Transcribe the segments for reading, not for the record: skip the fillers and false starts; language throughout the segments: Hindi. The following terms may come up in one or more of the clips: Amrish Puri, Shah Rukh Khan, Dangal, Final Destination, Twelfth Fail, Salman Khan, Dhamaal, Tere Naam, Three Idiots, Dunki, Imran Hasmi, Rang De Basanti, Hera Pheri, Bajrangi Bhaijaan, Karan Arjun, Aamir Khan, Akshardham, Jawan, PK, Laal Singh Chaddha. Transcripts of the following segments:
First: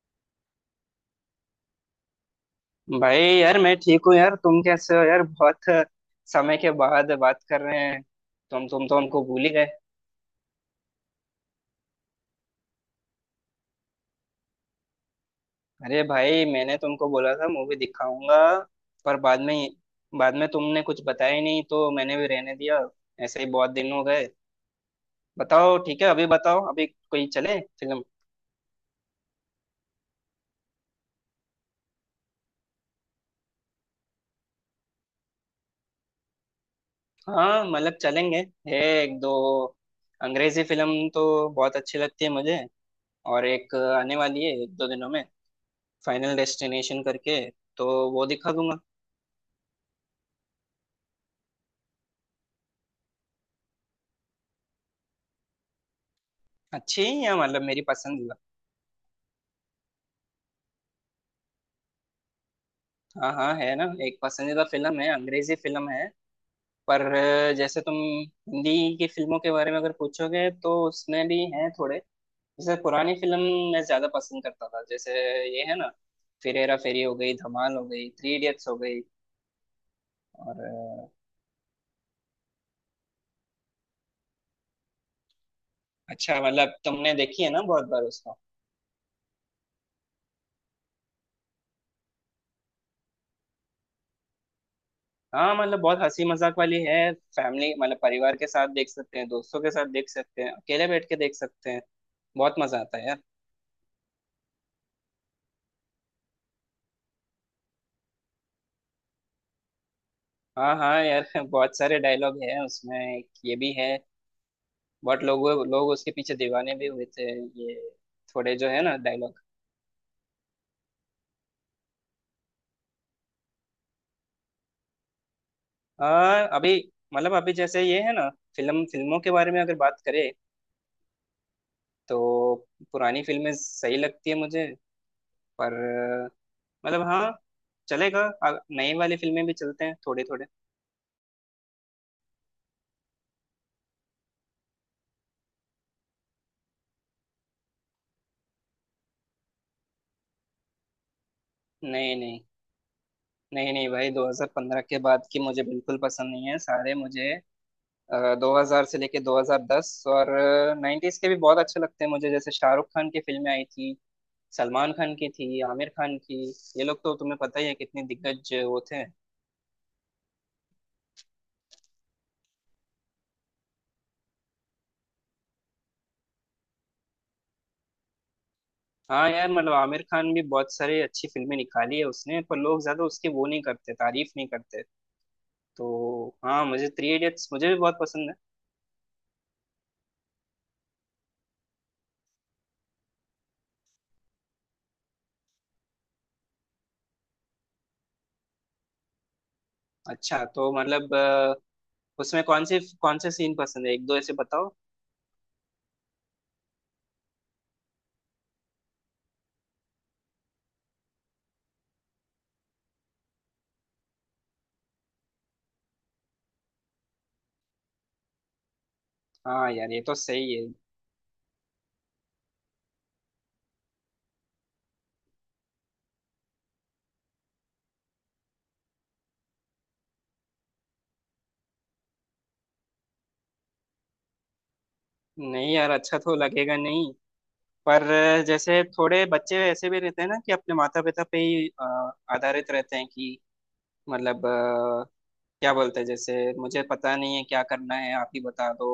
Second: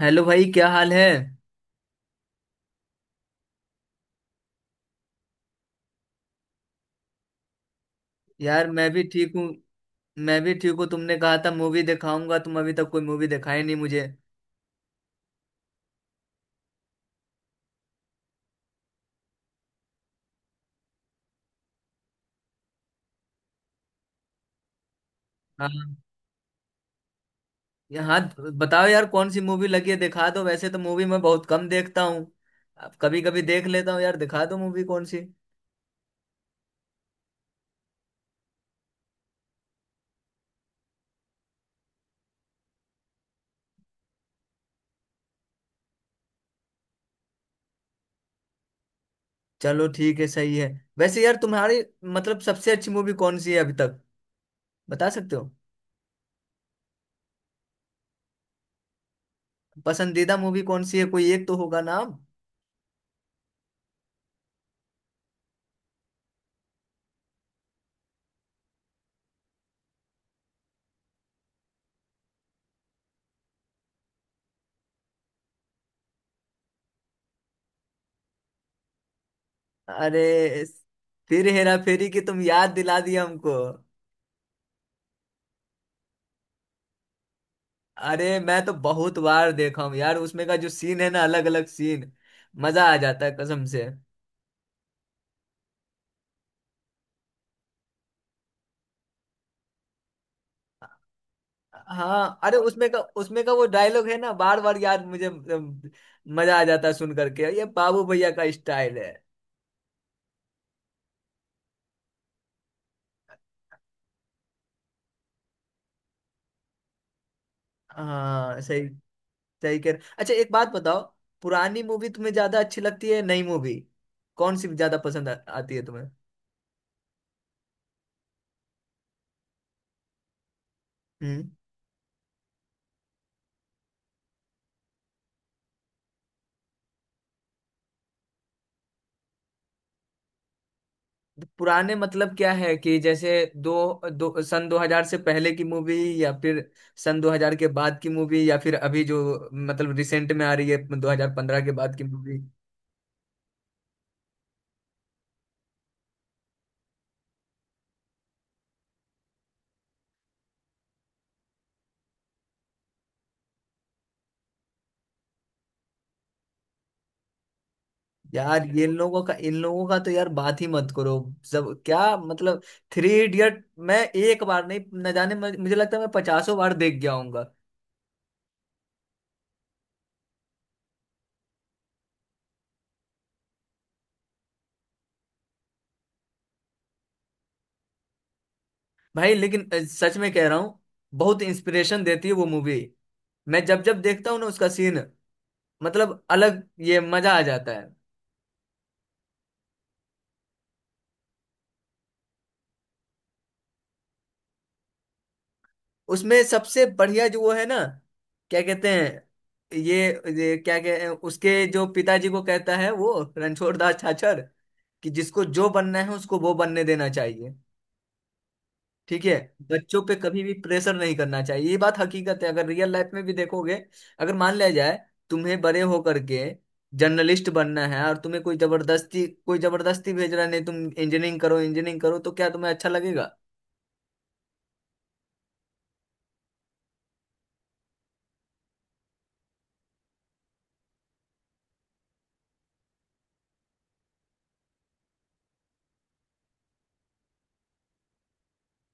हेलो भाई, क्या हाल है? भाई यार मैं ठीक हूँ यार तुम कैसे हो यार। बहुत समय के बाद बात कर रहे हैं। तुम यार तुम मैं तो भी हमको ठीक हूँ। भूल ही गए। मैं भी ठीक हूँ, तुमने कहा था मूवी दिखाऊंगा, तुम अभी तक कोई मूवी दिखाई नहीं मुझे। अरे भाई मैंने तुमको बोला था मूवी दिखाऊंगा पर बाद में। बाद में तुमने कुछ बताया ही नहीं तो मैंने भी रहने दिया। ऐसे ही बहुत दिन हो गए। हाँ। बताओ ठीक है अभी बताओ अभी कोई चले फिल्म। यहाँ। बताओ यार, कौन सी मूवी लगी है, दिखा दो। वैसे तो मूवी मैं बहुत कम देखता हूँ, अब कभी कभी देख लेता हूँ। यार दिखा दो मूवी, कौन सी? हाँ मतलब चलेंगे। है एक दो अंग्रेजी फिल्म तो बहुत अच्छी लगती है मुझे। और एक आने वाली है एक दो दिनों में, फाइनल डेस्टिनेशन करके, तो वो दिखा दूंगा। चलो ठीक है, सही है। वैसे यार तुम्हारी मतलब सबसे अच्छी मूवी कौन सी है अभी तक, बता सकते हो? अच्छी ही है मतलब मेरी पसंदीदा। पसंदीदा मूवी कौन सी है? कोई एक तो होगा नाम। हाँ हाँ है ना, एक पसंदीदा फिल्म है, अंग्रेजी फिल्म है। पर जैसे तुम हिंदी की फिल्मों के बारे में अगर पूछोगे तो उसमें भी हैं थोड़े। जैसे पुरानी फिल्म मैं ज्यादा पसंद करता था। जैसे ये है ना, फिर हेरा फेरी हो गई, धमाल हो गई, थ्री इडियट्स हो गई अरे, और फिर हेरा फेरी की तुम याद दिला दिया हमको। अच्छा मतलब तुमने देखी है ना बहुत बार अरे उसको। मैं तो बहुत बार देखा हूँ यार, उसमें का जो सीन है ना, अलग अलग सीन, मजा आ जाता है कसम से। हाँ मतलब बहुत हंसी मजाक वाली है। फैमिली मतलब परिवार के साथ देख सकते हैं, दोस्तों के साथ देख सकते हैं, अकेले बैठ के देख सकते हैं। हाँ बहुत अरे, मजा आता है यार। उसमें का वो डायलॉग है ना, बार बार यार मुझे मजा आ जाता है सुन करके। ये बाबू भैया का स्टाइल है। हाँ हाँ यार बहुत सारे डायलॉग हैं उसमें, एक ये भी है। बहुत लोग उसके पीछे दीवाने भी हुए थे, ये थोड़े हाँ जो है सही। ना डायलॉग। सही कह रहे। अच्छा एक बात बताओ, पुरानी मूवी तुम्हें ज्यादा अच्छी लगती है नई मूवी, कौन सी ज्यादा पसंद आती है तुम्हें? हाँ अभी मतलब अभी जैसे ये है ना, फिल्मों के बारे में अगर बात करें हम्म। तो पुरानी फिल्में सही लगती है मुझे। पर मतलब हाँ चलेगा, अ- नई वाली फिल्में भी चलते हैं थोड़े थोड़े। पुराने मतलब क्या है कि जैसे दो सन 2000 से पहले की मूवी, या फिर सन 2000 के बाद की मूवी, या फिर अभी जो मतलब रिसेंट में आ रही है 2015 के बाद की नहीं मूवी। नहीं, नहीं नहीं भाई, 2015 के बाद की मुझे बिल्कुल पसंद नहीं है सारे मुझे। 2000 से लेके 2010 और 90s के भी बहुत अच्छे लगते हैं मुझे। जैसे शाहरुख खान की फिल्में आई थी, सलमान खान की थी, आमिर खान की। ये लोग तो तुम्हें पता ही है कितने दिग्गज यार वो ये थे। लोगों का, इन लोगों का तो यार बात ही मत करो। सब क्या मतलब, थ्री इडियट मैं एक बार नहीं, न जाने मुझे लगता है मैं पचासों बार देख गया हूंगा। हाँ यार मतलब आमिर खान भी बहुत सारी अच्छी फिल्में निकाली है उसने, पर लोग ज्यादा उसकी वो नहीं करते, तारीफ नहीं करते। तो हाँ मुझे थ्री इडियट्स मुझे भी बहुत पसंद है। भाई लेकिन सच में कह रहा हूँ, बहुत इंस्पिरेशन देती है वो मूवी। मैं जब जब देखता हूँ ना उसका सीन, मतलब अलग, ये मजा आ जाता है। अच्छा तो मतलब उसमें कौन से सीन पसंद है, एक दो ऐसे बताओ। उसमें सबसे बढ़िया जो वो है ना, क्या कहते हैं, ये क्या कहते हैं, उसके जो पिताजी को कहता है वो, रणछोड़ दास छाछर, कि जिसको जो बनना है उसको वो बनने देना चाहिए, ठीक है? हाँ यार बच्चों ये पे तो कभी भी सही है। प्रेशर नहीं करना चाहिए, ये बात हकीकत है। अगर रियल लाइफ में भी देखोगे, अगर मान लिया जाए तुम्हें बड़े होकर के जर्नलिस्ट बनना है, और तुम्हें कोई जबरदस्ती, कोई जबरदस्ती भेज रहा है नहीं तुम इंजीनियरिंग करो, इंजीनियरिंग करो, तो क्या तुम्हें अच्छा लगेगा? नहीं यार अच्छा तो लगेगा नहीं। पर जैसे थोड़े बच्चे ऐसे भी रहते हैं ना कि अपने माता पिता पे ही आधारित रहते हैं कि मतलब क्या बोलते हैं जैसे, मुझे पता नहीं है क्या करना है आप ही बता दो।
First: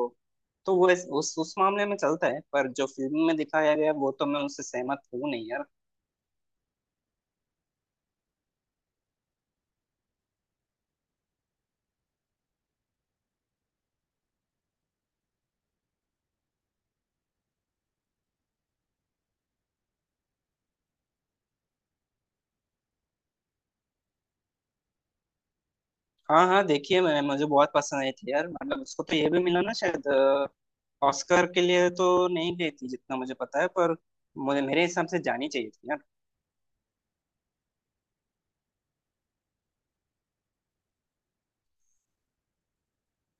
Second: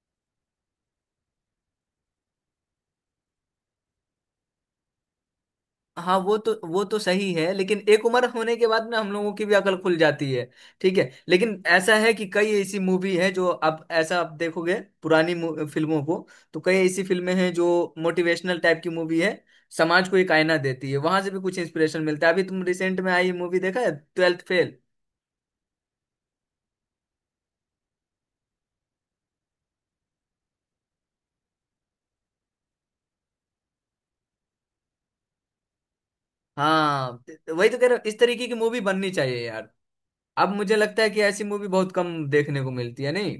तो वो उस मामले में चलता है, पर जो फिल्म में दिखाया गया वो तो मैं उससे सहमत हूँ नहीं यार। हाँ वो तो, वो तो सही है, लेकिन एक उम्र होने के बाद में हम लोगों की भी अकल खुल जाती है। ठीक है, लेकिन ऐसा है कि कई ऐसी मूवी है जो आप ऐसा आप देखोगे, पुरानी फिल्मों को, तो कई ऐसी फिल्में हैं जो मोटिवेशनल टाइप की मूवी है, समाज को एक आईना देती है, वहां से भी कुछ इंस्पिरेशन मिलता है। अभी तुम रिसेंट में आई मूवी देखा है, ट्वेल्थ फेल? हाँ हाँ देखिए मैं मुझे बहुत पसंद आई थी यार। मतलब उसको तो ये भी मिला ना शायद, ऑस्कर के लिए तो नहीं गई थी जितना मुझे पता है, पर मुझे, मेरे हिसाब से, जानी चाहिए थी यार। हाँ तो वही तो कह रहा हूँ, इस तरीके की मूवी बननी चाहिए यार। अब मुझे लगता है कि ऐसी मूवी बहुत कम देखने को मिलती है, नहीं?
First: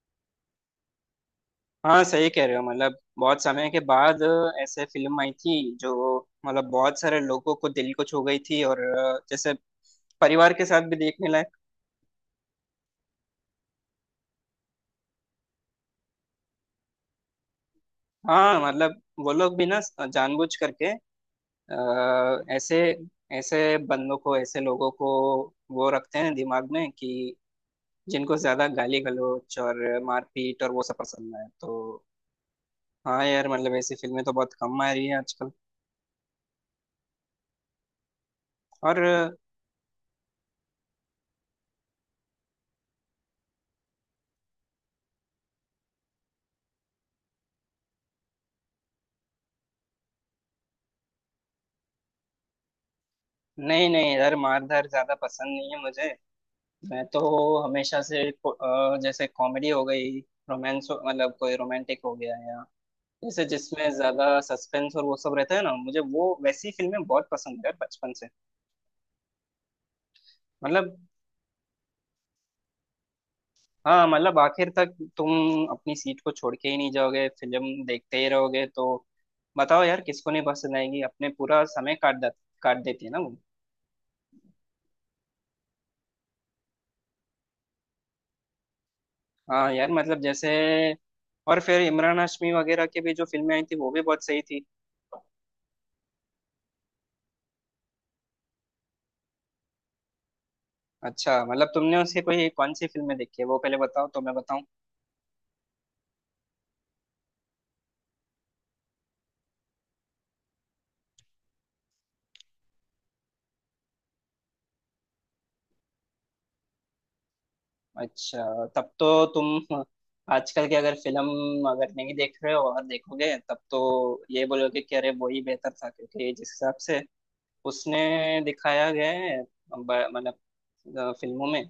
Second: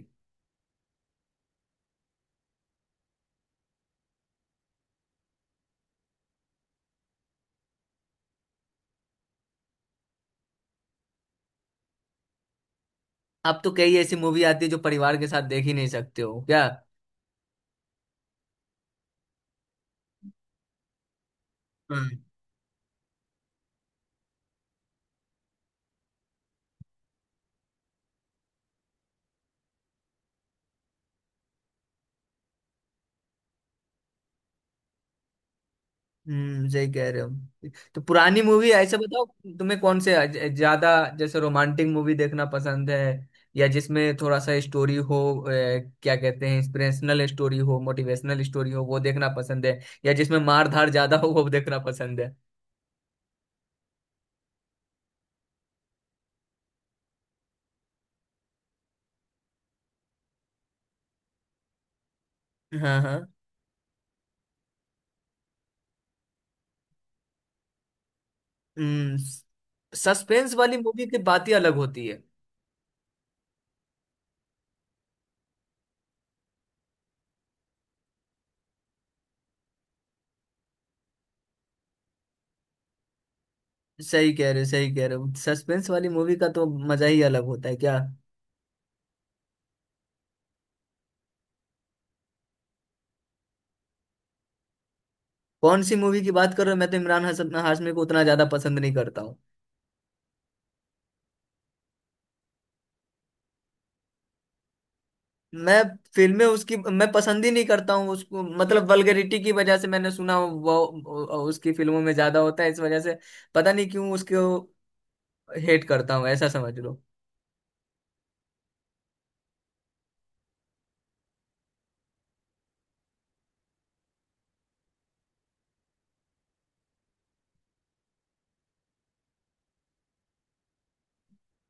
हाँ सही कह रहे हो। मतलब बहुत समय के बाद ऐसे फिल्म आई थी जो मतलब बहुत सारे लोगों को दिल को छू गई थी, और जैसे परिवार के साथ भी देखने लायक। अब तो कई ऐसी मूवी आती है जो परिवार के साथ देख ही नहीं सकते हो क्या। हाँ मतलब वो लोग भी ना जानबूझ करके अ, ऐसे ऐसे बंदों को, ऐसे लोगों को वो रखते हैं दिमाग में कि जिनको ज्यादा गाली गलौज और मारपीट और वो सब पसंद है, तो हाँ यार मतलब ऐसी फिल्में तो बहुत कम आ रही है आजकल। सही कह रहे हो। तो पुरानी मूवी ऐसे और बताओ, तुम्हें कौन से ज्यादा जैसे रोमांटिक मूवी देखना पसंद है, या जिसमें थोड़ा सा स्टोरी हो, क्या कहते हैं, इंस्पिरेशनल स्टोरी हो, मोटिवेशनल स्टोरी हो, वो देखना पसंद है, या जिसमें मार धार ज्यादा हो वो देखना पसंद है? नहीं नहीं यार मार धार ज्यादा पसंद नहीं है मुझे। मैं तो हमेशा से जैसे कॉमेडी हो गई, रोमांस मतलब कोई रोमांटिक हो गया, या हाँ हाँ। जैसे जिसमें ज्यादा सस्पेंस और वो सब रहता है ना, मुझे वो वैसी फिल्में बहुत पसंद है बचपन से। हम्म। सस्पेंस वाली मतलब मूवी की बात ही अलग होती है। हाँ मतलब आखिर तक तुम अपनी सीट को छोड़ के ही नहीं जाओगे, फिल्म देखते ही रहोगे। तो बताओ यार किसको नहीं पसंद आएगी, अपने पूरा समय काट देती है ना वो। सही कह रहे हो, सही कह रहे हो, सस्पेंस वाली मूवी का तो मजा ही अलग होता है क्या। हाँ यार मतलब जैसे, और फिर इमरान हाशमी वगैरह की भी जो फिल्में आई थी वो भी बहुत सही थी। कौन सी मूवी की बात कर रहे हो? मैं तो इमरान हसन हाशमी को उतना ज्यादा पसंद नहीं करता। अच्छा मतलब तुमने उसके कोई कौन सी फिल्में देखी है वो पहले बताओ तो मैं बताऊं। मैं फिल्में उसकी मैं पसंद ही नहीं करता हूँ उसको, मतलब वल्गैरिटी की वजह से, मैंने सुना उसकी फिल्मों में ज्यादा होता है, इस वजह से पता नहीं क्यों उसको हेट करता हूँ, ऐसा समझ लो। अच्छा तब तो तुम आजकल की अगर फिल्म अगर नहीं देख रहे हो, और देखोगे तब तो ये बोलोगे कि अरे वो ही बेहतर था, क्योंकि जिस हिसाब से उसने दिखाया गया है मतलब फिल्मों में,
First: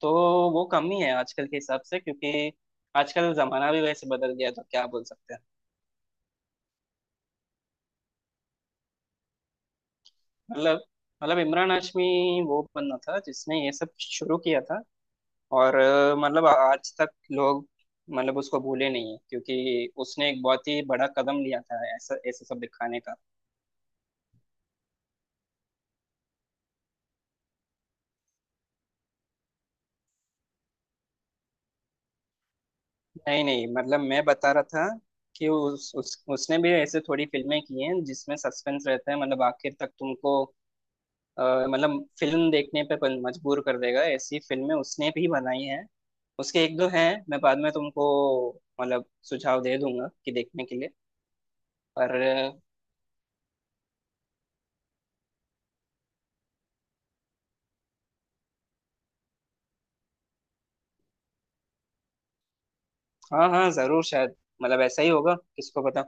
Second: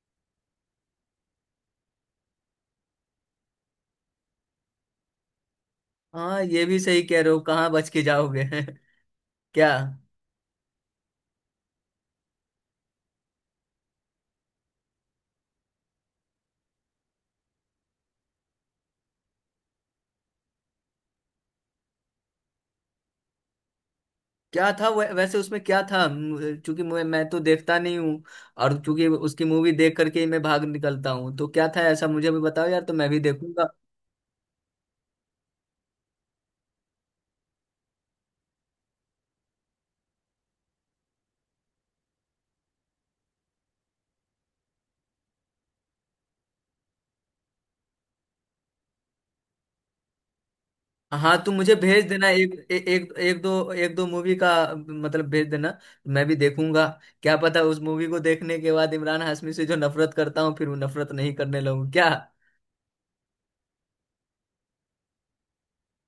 तो वो कम ही है आजकल के हिसाब से, क्योंकि आजकल जमाना भी वैसे बदल गया है, तो क्या बोल सकते हैं। हाँ ये भी सही कह रहे हो, कहाँ बच के जाओगे क्या। मतलब, इमरान हाशमी वो बंदा था जिसने ये सब शुरू किया था। और मतलब आज तक लोग मतलब उसको भूले नहीं है, क्योंकि उसने एक बहुत ही बड़ा कदम लिया था, ऐसा ऐसे सब दिखाने का। क्या था वैसे उसमें क्या था चूंकि मैं तो देखता नहीं हूँ, और चूंकि उसकी मूवी देख करके ही मैं भाग निकलता हूँ, तो क्या था ऐसा मुझे भी बताओ यार, तो मैं भी नहीं देखूंगा। नहीं मतलब मैं बता रहा था कि उस उसने भी ऐसे थोड़ी फिल्में की हैं जिसमें सस्पेंस रहता है। मतलब आखिर तक तुमको अ, मतलब फिल्म देखने पे मजबूर कर देगा, ऐसी फिल्में उसने भी बनाई हैं। उसके एक दो हैं मैं बाद में तुमको मतलब सुझाव दे दूंगा कि देखने के लिए। हाँ तुम मुझे भेज पर देना, एक एक एक दो मूवी का, मतलब भेज देना, मैं भी देखूंगा। क्या पता उस मूवी को देखने के बाद इमरान हाशमी से जो नफरत करता हूँ फिर वो नफरत नहीं करने लगूँ क्या। हाँ हाँ जरूर शायद, मतलब ऐसा ही होगा, किसको पता।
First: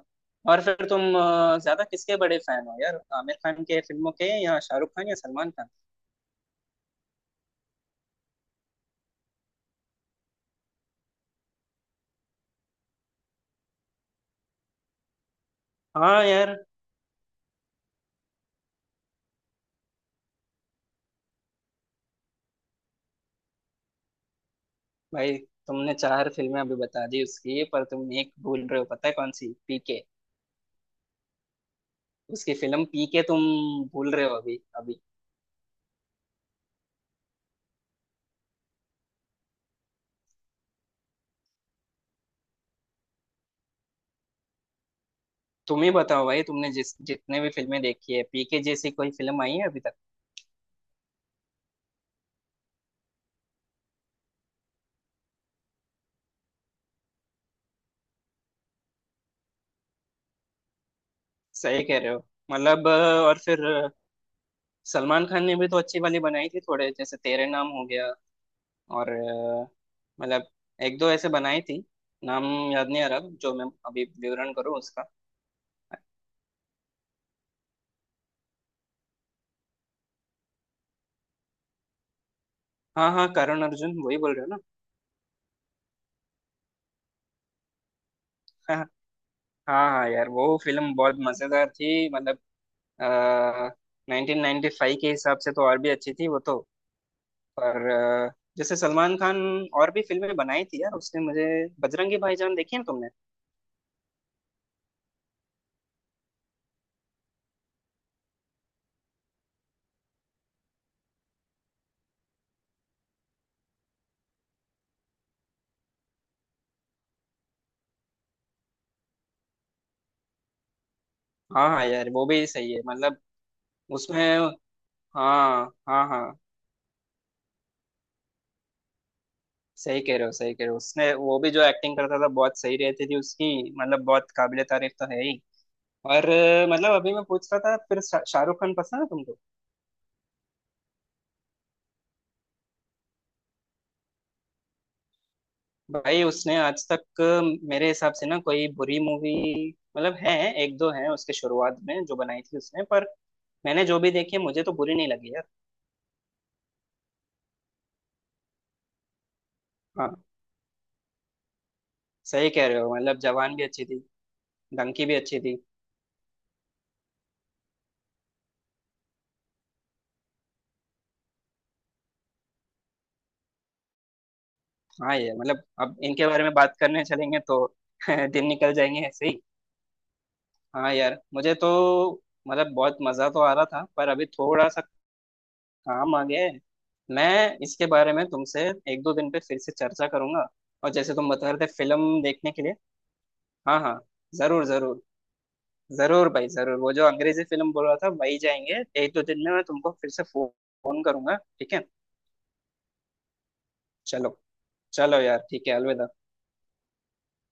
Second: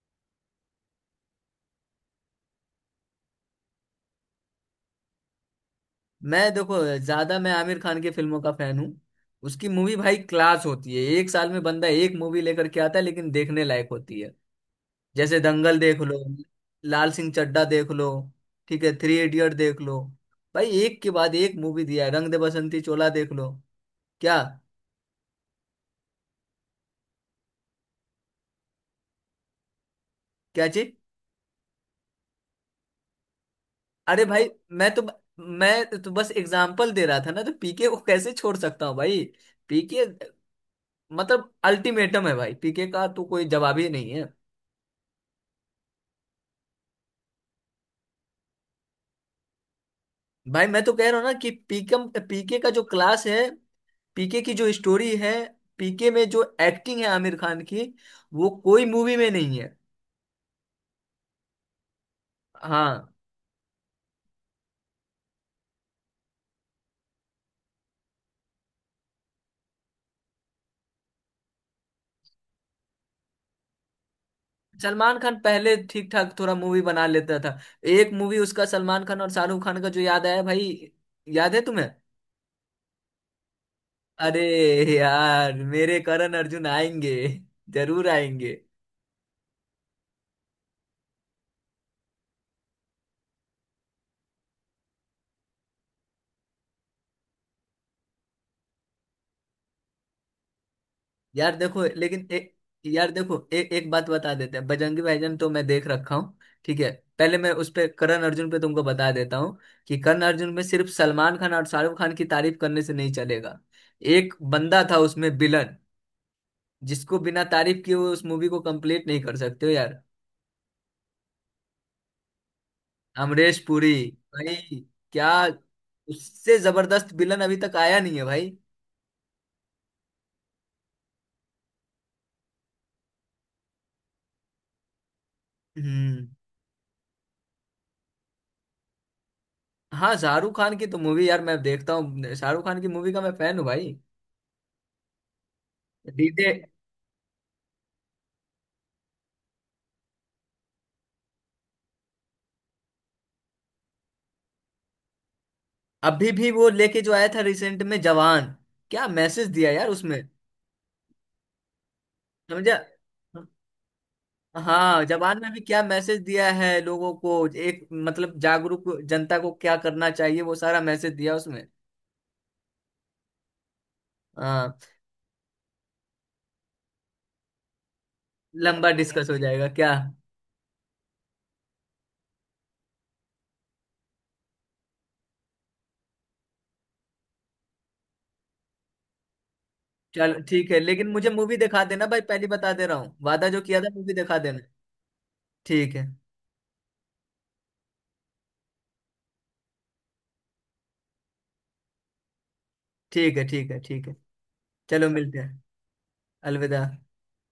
और फिर तुम ज्यादा किसके बड़े फैन हो यार, आमिर खान के फिल्मों के, या शाहरुख खान, या सलमान खान? मैं देखो, ज्यादा मैं आमिर खान की फिल्मों का फैन हूँ। उसकी मूवी भाई क्लास होती है, एक साल में बंदा एक मूवी लेकर के आता है, लेकिन देखने लायक होती है। जैसे दंगल देख लो, हाँ यार। लाल सिंह चड्ढा देख लो, ठीक है, थ्री इडियट देख लो, भाई एक के बाद एक मूवी दिया है, रंग दे बसंती चोला देख लो। क्या? भाई तुमने चार फिल्में अभी बता दी उसकी, पर तुम एक भूल रहे हो, पता है कौन सी? पीके। क्या चीज? उसकी फिल्म पीके तुम भूल अरे रहे हो भाई अभी मैं अभी। तो मैं तो बस एग्जाम्पल दे रहा था ना, तो पीके को कैसे छोड़ सकता हूँ भाई। पीके मतलब अल्टीमेटम है भाई, पीके का तो कोई जवाब ही नहीं है। तुम ही बताओ भाई, तुमने जिस जितने भी फिल्में देखी है, पीके जैसी कोई फिल्म आई है अभी तक? भाई मैं तो कह रहा हूँ ना कि पीकम पीके का जो क्लास है, पीके की जो स्टोरी है, पीके में जो एक्टिंग है आमिर खान की, वो कोई मूवी में नहीं है। सही कह रहे हो। मतलब हाँ। और फिर सलमान खान ने भी तो अच्छी वाली बनाई थी थोड़े, जैसे तेरे नाम हो गया और मतलब एक दो ऐसे बनाई थी। नाम याद नहीं आ रहा जो मैं अभी विवरण करूँ उसका। सलमान खान पहले ठीक ठाक थोड़ा मूवी बना लेता था। एक मूवी उसका, सलमान खान और शाहरुख खान का, जो याद आया भाई, याद है तुम्हें? हाँ हाँ करण अर्जुन, वही बोल अरे रहे हो ना? यार, मेरे करण अर्जुन आएंगे, जरूर आएंगे। हाँ हाँ यार वो फिल्म बहुत मजेदार थी। मतलब आ, 1995 के हिसाब से तो और भी अच्छी थी वो तो। पर जैसे सलमान खान और भी फिल्में बनाई थी यार उसने, मुझे। यार देखो बजरंगी लेकिन एक, भाईजान देखी है तुमने? यार देखो एक एक बात बता देते हैं, बजरंगी भाईजान तो मैं देख रखा हूँ ठीक है। पहले मैं उस पे, करण अर्जुन पे तुमको बता देता हूँ, कि करण अर्जुन में सिर्फ सलमान खान और शाहरुख खान की तारीफ करने से नहीं चलेगा, एक बंदा था उसमें विलन, जिसको बिना तारीफ किए हुए उस मूवी को कंप्लीट नहीं कर सकते हो यार। हाँ हाँ यार वो भी सही है। मतलब अमरीश पुरी उसमें, भाई। क्या? हाँ हाँ हाँ, उससे जबरदस्त विलन अभी तक आया नहीं है भाई। सही कह रहे हो, सही कह रहे हो। उसने वो भी जो एक्टिंग करता था बहुत सही रहती थी उसकी। मतलब बहुत काबिले तारीफ तो है ही। हम्म। और मतलब अभी मैं पूछ रहा था फिर शाहरुख खान पसंद है तुमको? हाँ शाहरुख खान की तो मूवी यार मैं देखता हूँ, शाहरुख खान की मूवी का मैं फैन हूँ भाई। भाई डीजे। उसने आज तक मेरे हिसाब से ना कोई बुरी मूवी मतलब है। एक दो है उसके शुरुआत में जो बनाई थी उसने, पर मैंने जो भी देखी है मुझे तो बुरी नहीं लगी यार। अभी भी वो लेके जो आया था रिसेंट में, जवान, क्या मैसेज दिया यार हाँ उसमें। सही कह समझा। रहे हो, मतलब जवान भी अच्छी थी। हाँ डंकी भी जवान अच्छी में थी। भी क्या मैसेज दिया है लोगों को, एक मतलब जागरूक जनता को क्या करना चाहिए, वो सारा मैसेज दिया उसमें। हाँ। हाँ ये मतलब अब इनके बारे में बात करने चलेंगे तो दिन निकल लंबा जाएंगे ऐसे डिस्कस हो ही। जाएगा क्या। हाँ यार मुझे तो मतलब बहुत मजा तो आ रहा था, पर अभी थोड़ा सा काम आ गया है। मैं इसके बारे में तुमसे एक दो दिन पे फिर से चर्चा चलो करूंगा। ठीक है, और लेकिन जैसे मुझे तुम बता मूवी रहे थे दिखा देना भाई, फिल्म पहले देखने के लिए, बता दे रहा हूँ, वादा जो हाँ किया था हाँ मूवी दिखा देना। जरूर जरूर। ठीक है, जरूर भाई जरूर, वो जो अंग्रेजी फिल्म बोल रहा था वही जाएंगे एक दो दिन में, मैं तुमको फिर से फोन करूंगा ठीक है। ठीक है, ठीक है। ठीक है। चलो, चलो चलो यार मिलते हैं। ठीक है, अलविदा। अलविदा।